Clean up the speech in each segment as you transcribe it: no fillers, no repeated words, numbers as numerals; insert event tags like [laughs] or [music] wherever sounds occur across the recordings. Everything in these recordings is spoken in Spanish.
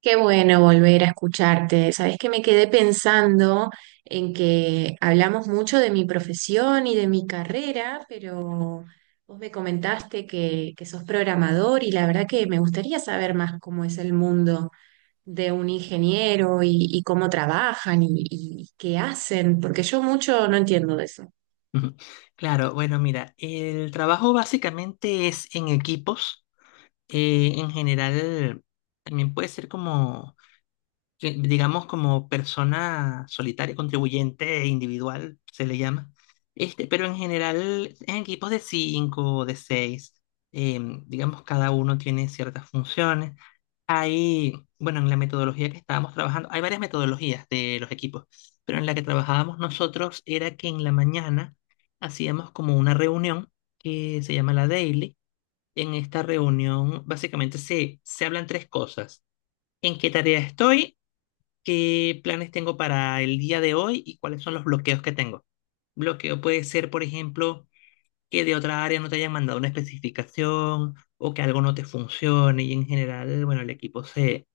Qué bueno volver a escucharte. Sabes que me quedé pensando en que hablamos mucho de mi profesión y de mi carrera, pero vos me comentaste que sos programador y la verdad que me gustaría saber más cómo es el mundo de un ingeniero y cómo trabajan y qué hacen, porque yo mucho no entiendo de eso. Ujú. Claro, bueno, mira, el trabajo básicamente es en equipos. En general, también puede ser como que digamos, como persona solitaria, contribuyente e individual, se le llama. Este, pero en general, en equipos de cinco, de seis, digamos, cada uno tiene ciertas funciones. Hay, bueno, en la metodología que estábamos trabajando, hay varias metodologías de los equipos, pero en la que trabajábamos nosotros era que en la mañana hacíamos como una reunión que se llama la daily. En esta reunión básicamente se hablan tres cosas. ¿En qué tarea estoy? ¿Qué planes tengo para el día de hoy y cuáles son los bloqueos que tengo? Bloqueo puede ser, por ejemplo, que de otra área no te hayan mandado una especificación o que algo no te funcione y, en general, bueno, el equipo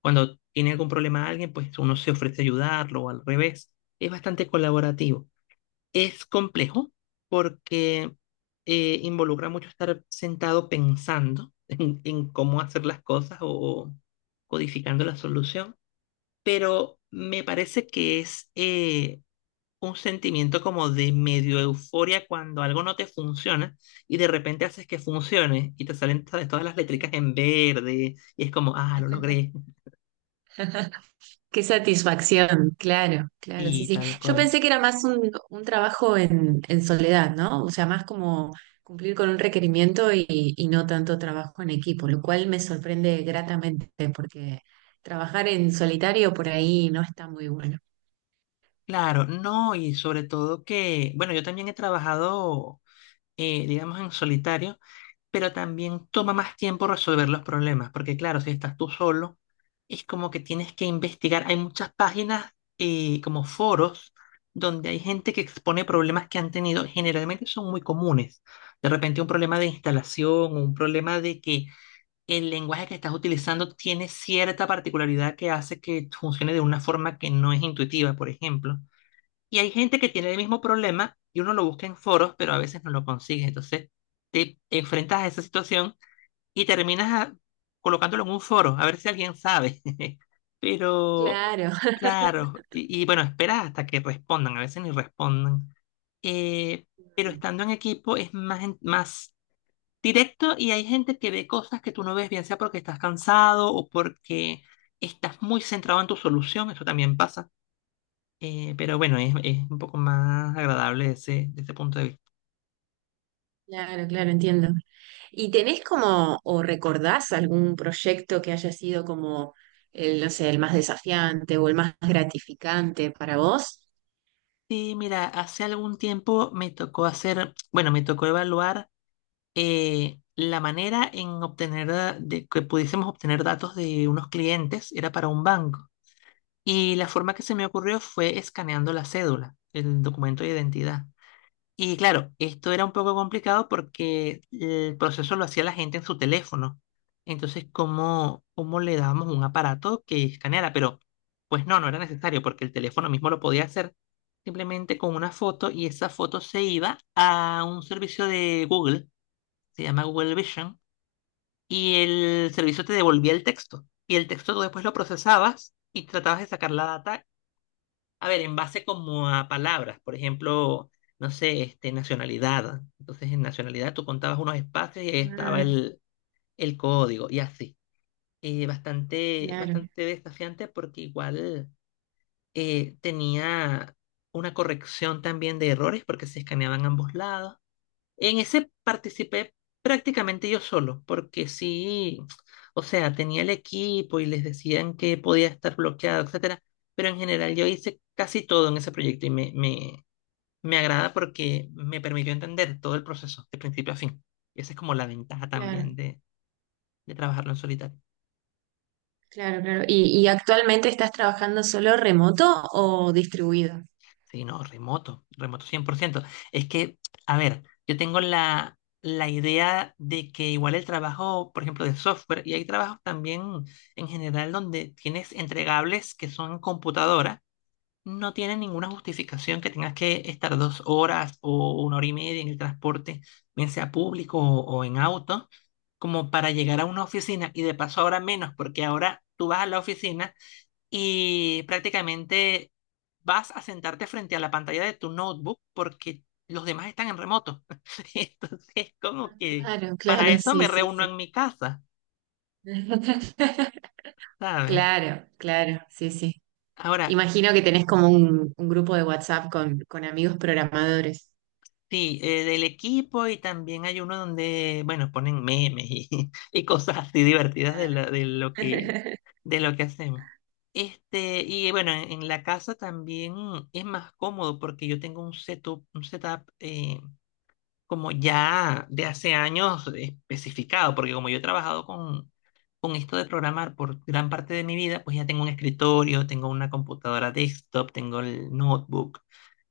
cuando tiene algún problema a alguien, pues uno se ofrece a ayudarlo o al revés. Es bastante colaborativo. Es complejo porque involucra mucho estar sentado pensando en cómo hacer las cosas o codificando la solución, pero me parece que es un sentimiento como de medio euforia cuando algo no te funciona y de repente haces que funcione y te salen, ¿sabes?, todas las letricas en verde y es como, ah, lo logré. [laughs] Qué satisfacción, claro, claro, sí, Y sí. tal Yo cual. pensé que era más un trabajo en soledad, ¿no? O sea, más como cumplir con un requerimiento y no tanto trabajo en equipo, lo cual me sorprende gratamente porque trabajar en solitario por ahí no está muy bueno. Claro, no, y sobre todo que, bueno, yo también he trabajado, digamos, en solitario, pero también toma más tiempo resolver los problemas, porque claro, si estás tú solo, es como que tienes que investigar. Hay muchas páginas como foros donde hay gente que expone problemas que han tenido, generalmente son muy comunes. De repente un problema de instalación, un problema de que el lenguaje que estás utilizando tiene cierta particularidad que hace que funcione de una forma que no es intuitiva, por ejemplo. Y hay gente que tiene el mismo problema y uno lo busca en foros, pero a veces no lo consigue. Entonces te enfrentas a esa situación y terminas colocándolo en un foro, a ver si alguien sabe. [laughs] Pero, Claro, [laughs] claro, y bueno, esperas hasta que respondan, a veces ni responden. Eh, pero Mm, estando en equipo es más, más directo, y hay gente que ve cosas que tú no ves, bien sea porque estás cansado o porque estás muy centrado en tu solución, eso también pasa, pero bueno, es un poco más agradable ese, desde ese punto de vista. claro, claro, entiendo. ¿Y tenés como, o recordás algún proyecto que haya sido como, el, no sé, el más desafiante o el más gratificante para vos? Sí, mira, hace algún tiempo me tocó hacer, bueno, me tocó evaluar la manera en obtener, de que pudiésemos obtener datos de unos clientes, era para un banco. Y la forma que se me ocurrió fue escaneando la cédula, el documento de identidad. Y claro, esto era un poco complicado porque el proceso lo hacía la gente en su teléfono. Entonces, ¿cómo, cómo le dábamos un aparato que escaneara? Pero, pues no, no era necesario porque el teléfono mismo lo podía hacer simplemente con una foto, y esa foto se iba a un servicio de Google, se llama Google Vision, y el servicio te devolvía el texto. Y el texto tú después lo procesabas y tratabas de sacar la data, a ver, en base como a palabras, por ejemplo, no sé, este, nacionalidad. Entonces, en nacionalidad tú contabas unos espacios y ahí estaba Ah, el código y así. Bastante, claro, bastante desafiante porque igual tenía una corrección también de errores porque se escaneaban ambos lados. En ese participé prácticamente yo solo, porque sí, o sea, tenía el equipo y les decían que podía estar bloqueado, etcétera, pero en general yo hice casi todo en ese proyecto y me agrada porque me permitió entender todo el proceso de principio a fin. Y esa es como la ventaja claro, también de trabajarlo en solitario. claro, claro. ¿Y actualmente estás trabajando solo remoto o distribuido? Sí, no, remoto, remoto 100%. Es que, a ver, yo tengo la idea de que igual el trabajo, por ejemplo, de software, y hay trabajos también en general donde tienes entregables que son en computadora, no tiene ninguna justificación que tengas que estar 2 horas o 1 hora y media en el transporte, bien sea público o en auto, como para llegar a una oficina, y de paso ahora menos, porque ahora tú vas a la oficina y prácticamente vas a sentarte frente a la pantalla de tu notebook porque los demás están en remoto. [laughs] Entonces, como Ah, que claro, para claro, eso sí, me sí, reúno sí. en mi casa, [laughs] ¿sabes? Claro, claro, sí, sí. Ahora, Imagino que tenés como un grupo de WhatsApp con amigos programadores. sí, del equipo, y también hay uno donde, bueno, ponen memes y, [laughs] y cosas así divertidas de, Claro. [laughs] De lo que hacemos. Este, y bueno, en la casa también es más cómodo porque yo tengo un setup como ya de hace años especificado, porque como yo he trabajado con esto de programar por gran parte de mi vida, pues ya tengo un escritorio, tengo una computadora desktop, tengo el notebook,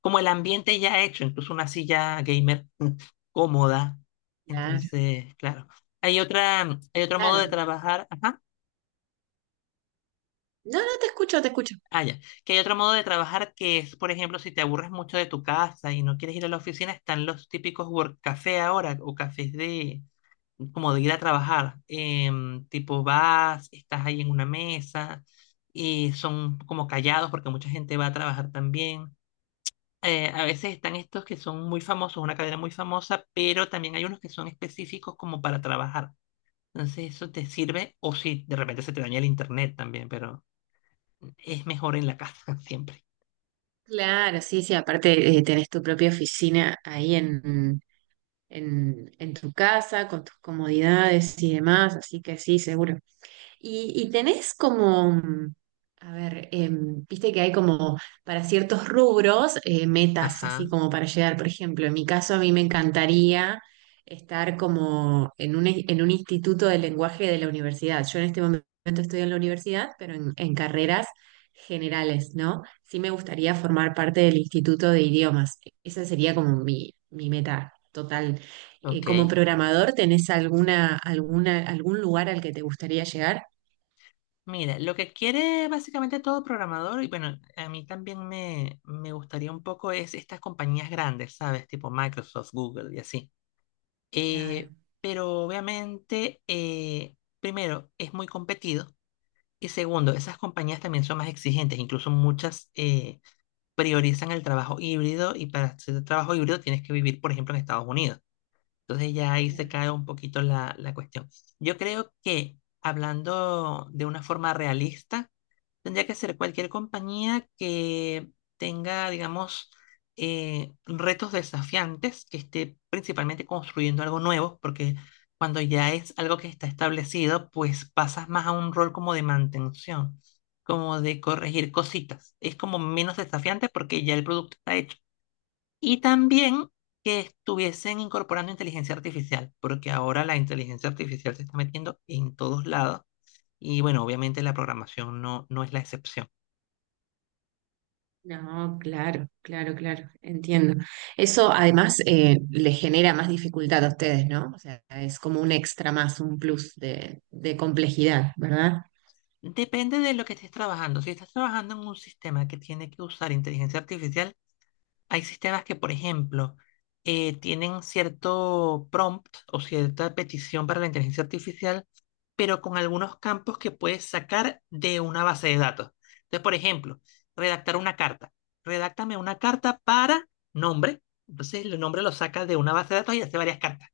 como el ambiente ya hecho, incluso una silla gamer [laughs] cómoda. Claro, Entonces, claro, hay otra, hay otro modo de claro. trabajar, ajá, No, no, te escucho, te escucho. ah, ya, que hay otro modo de trabajar que es, por ejemplo, si te aburres mucho de tu casa y no quieres ir a la oficina, están los típicos work café ahora, o cafés de como de ir a trabajar. Tipo, vas, estás ahí en una mesa, y son como callados porque mucha gente va a trabajar también. A veces están estos que son muy famosos, una cadena muy famosa, pero también hay unos que son específicos como para trabajar. Entonces eso te sirve, o si de repente se te daña el internet también, pero es mejor en la casa [laughs] siempre. Claro, sí, sí. Aparte, tenés tu propia oficina ahí en, en tu casa, con tus comodidades y demás, así que sí, seguro. Y tenés como, a ver, viste que hay como para ciertos rubros metas así Ajá, como para llegar. Por ejemplo, en mi caso a mí me encantaría estar como en un, en un instituto de lenguaje de la universidad. Yo en este momento estoy en la universidad, pero en carreras generales, ¿no? Sí me gustaría formar parte del instituto de idiomas. Esa sería como mi meta total. Como ok. programador, ¿tenés alguna, alguna, algún lugar al que te gustaría llegar? Mira, lo que quiere básicamente todo programador, y bueno, a mí también me gustaría un poco es estas compañías grandes, ¿sabes? Tipo Microsoft, Google y así. Claro, Eh, pero obviamente, primero, es muy competido, y segundo, esas compañías también son más exigentes, incluso muchas priorizan el trabajo híbrido, y para hacer trabajo híbrido tienes que vivir, por ejemplo, en Estados Unidos. Entonces ya ahí se claro. cae un poquito la, la cuestión. Yo creo que, hablando de una forma realista, tendría que ser cualquier compañía que tenga, digamos, retos desafiantes, que esté principalmente construyendo algo nuevo, porque cuando ya es algo que está establecido, pues pasas más a un rol como de mantención, como de corregir cositas. Es como menos desafiante porque ya el producto está hecho. Y también que estuviesen incorporando inteligencia artificial, porque ahora la inteligencia artificial se está metiendo en todos lados. Y bueno, obviamente la programación no, no es la excepción. No, claro, claro, claro, entiendo. Eso además le genera más dificultad a ustedes, ¿no? O sea, es como un extra más, un plus de complejidad, ¿verdad? Depende de lo que estés trabajando. Si estás trabajando en un sistema que tiene que usar inteligencia artificial, hay sistemas que, por ejemplo, tienen cierto prompt o cierta petición para la inteligencia artificial, pero con algunos campos que puedes sacar de una base de datos. Entonces, por ejemplo, redactar una carta. Redáctame una carta para nombre. Entonces, el nombre lo saca de una base de datos y hace varias cartas.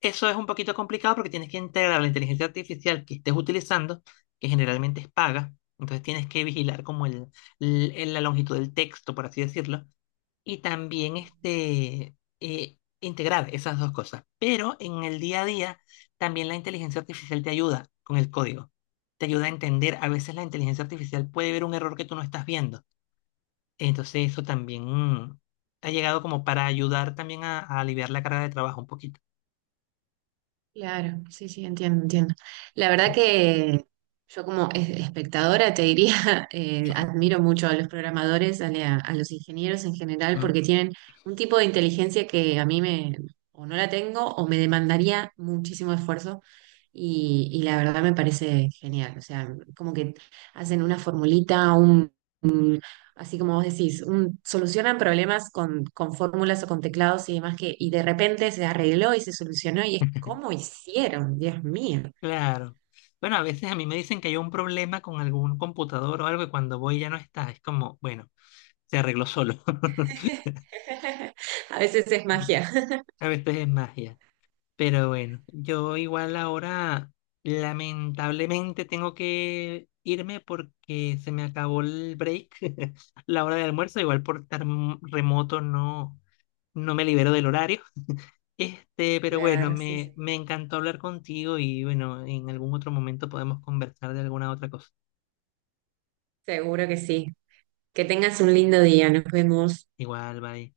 Eso es un poquito complicado porque tienes que integrar la inteligencia artificial que estés utilizando, que generalmente es paga. Entonces tienes que vigilar como el, la longitud del texto, por así decirlo, y también este, integrar esas dos cosas. Pero en el día a día también la inteligencia artificial te ayuda con el código. Te ayuda a entender. A veces la inteligencia artificial puede ver un error que tú no estás viendo. Entonces eso también ha llegado como para ayudar también a aliviar la carga de trabajo un poquito. Claro, sí, sí, entiendo, entiendo. La verdad Mm, que yo como espectadora te diría, [laughs] admiro mucho a los programadores, a, a los ingenieros en general, mm. porque tienen un tipo de inteligencia que a mí me, o no la tengo, o me demandaría muchísimo esfuerzo, y la verdad me parece genial. O sea, como que hacen una formulita, así como vos decís, solucionan problemas con fórmulas o con teclados y demás que, y de repente se arregló y se solucionó y es [laughs] como hicieron, Dios mío. Claro. Bueno, a veces a mí me dicen que hay un problema con algún computador o algo, y cuando voy ya no está. Es como, bueno, se arregló solo. [laughs] A veces es [laughs] magia. [laughs] A veces es magia. Pero bueno, yo igual ahora lamentablemente tengo que irme porque se me acabó el break, [laughs] la hora de almuerzo. Igual por estar remoto no, no me libero del horario. Este, pero bueno, Claro, sí, sí. me encantó hablar contigo, y bueno, en algún otro momento podemos conversar de alguna otra cosa. Seguro que sí. Que tengas un lindo día, nos vemos. Igual, bye.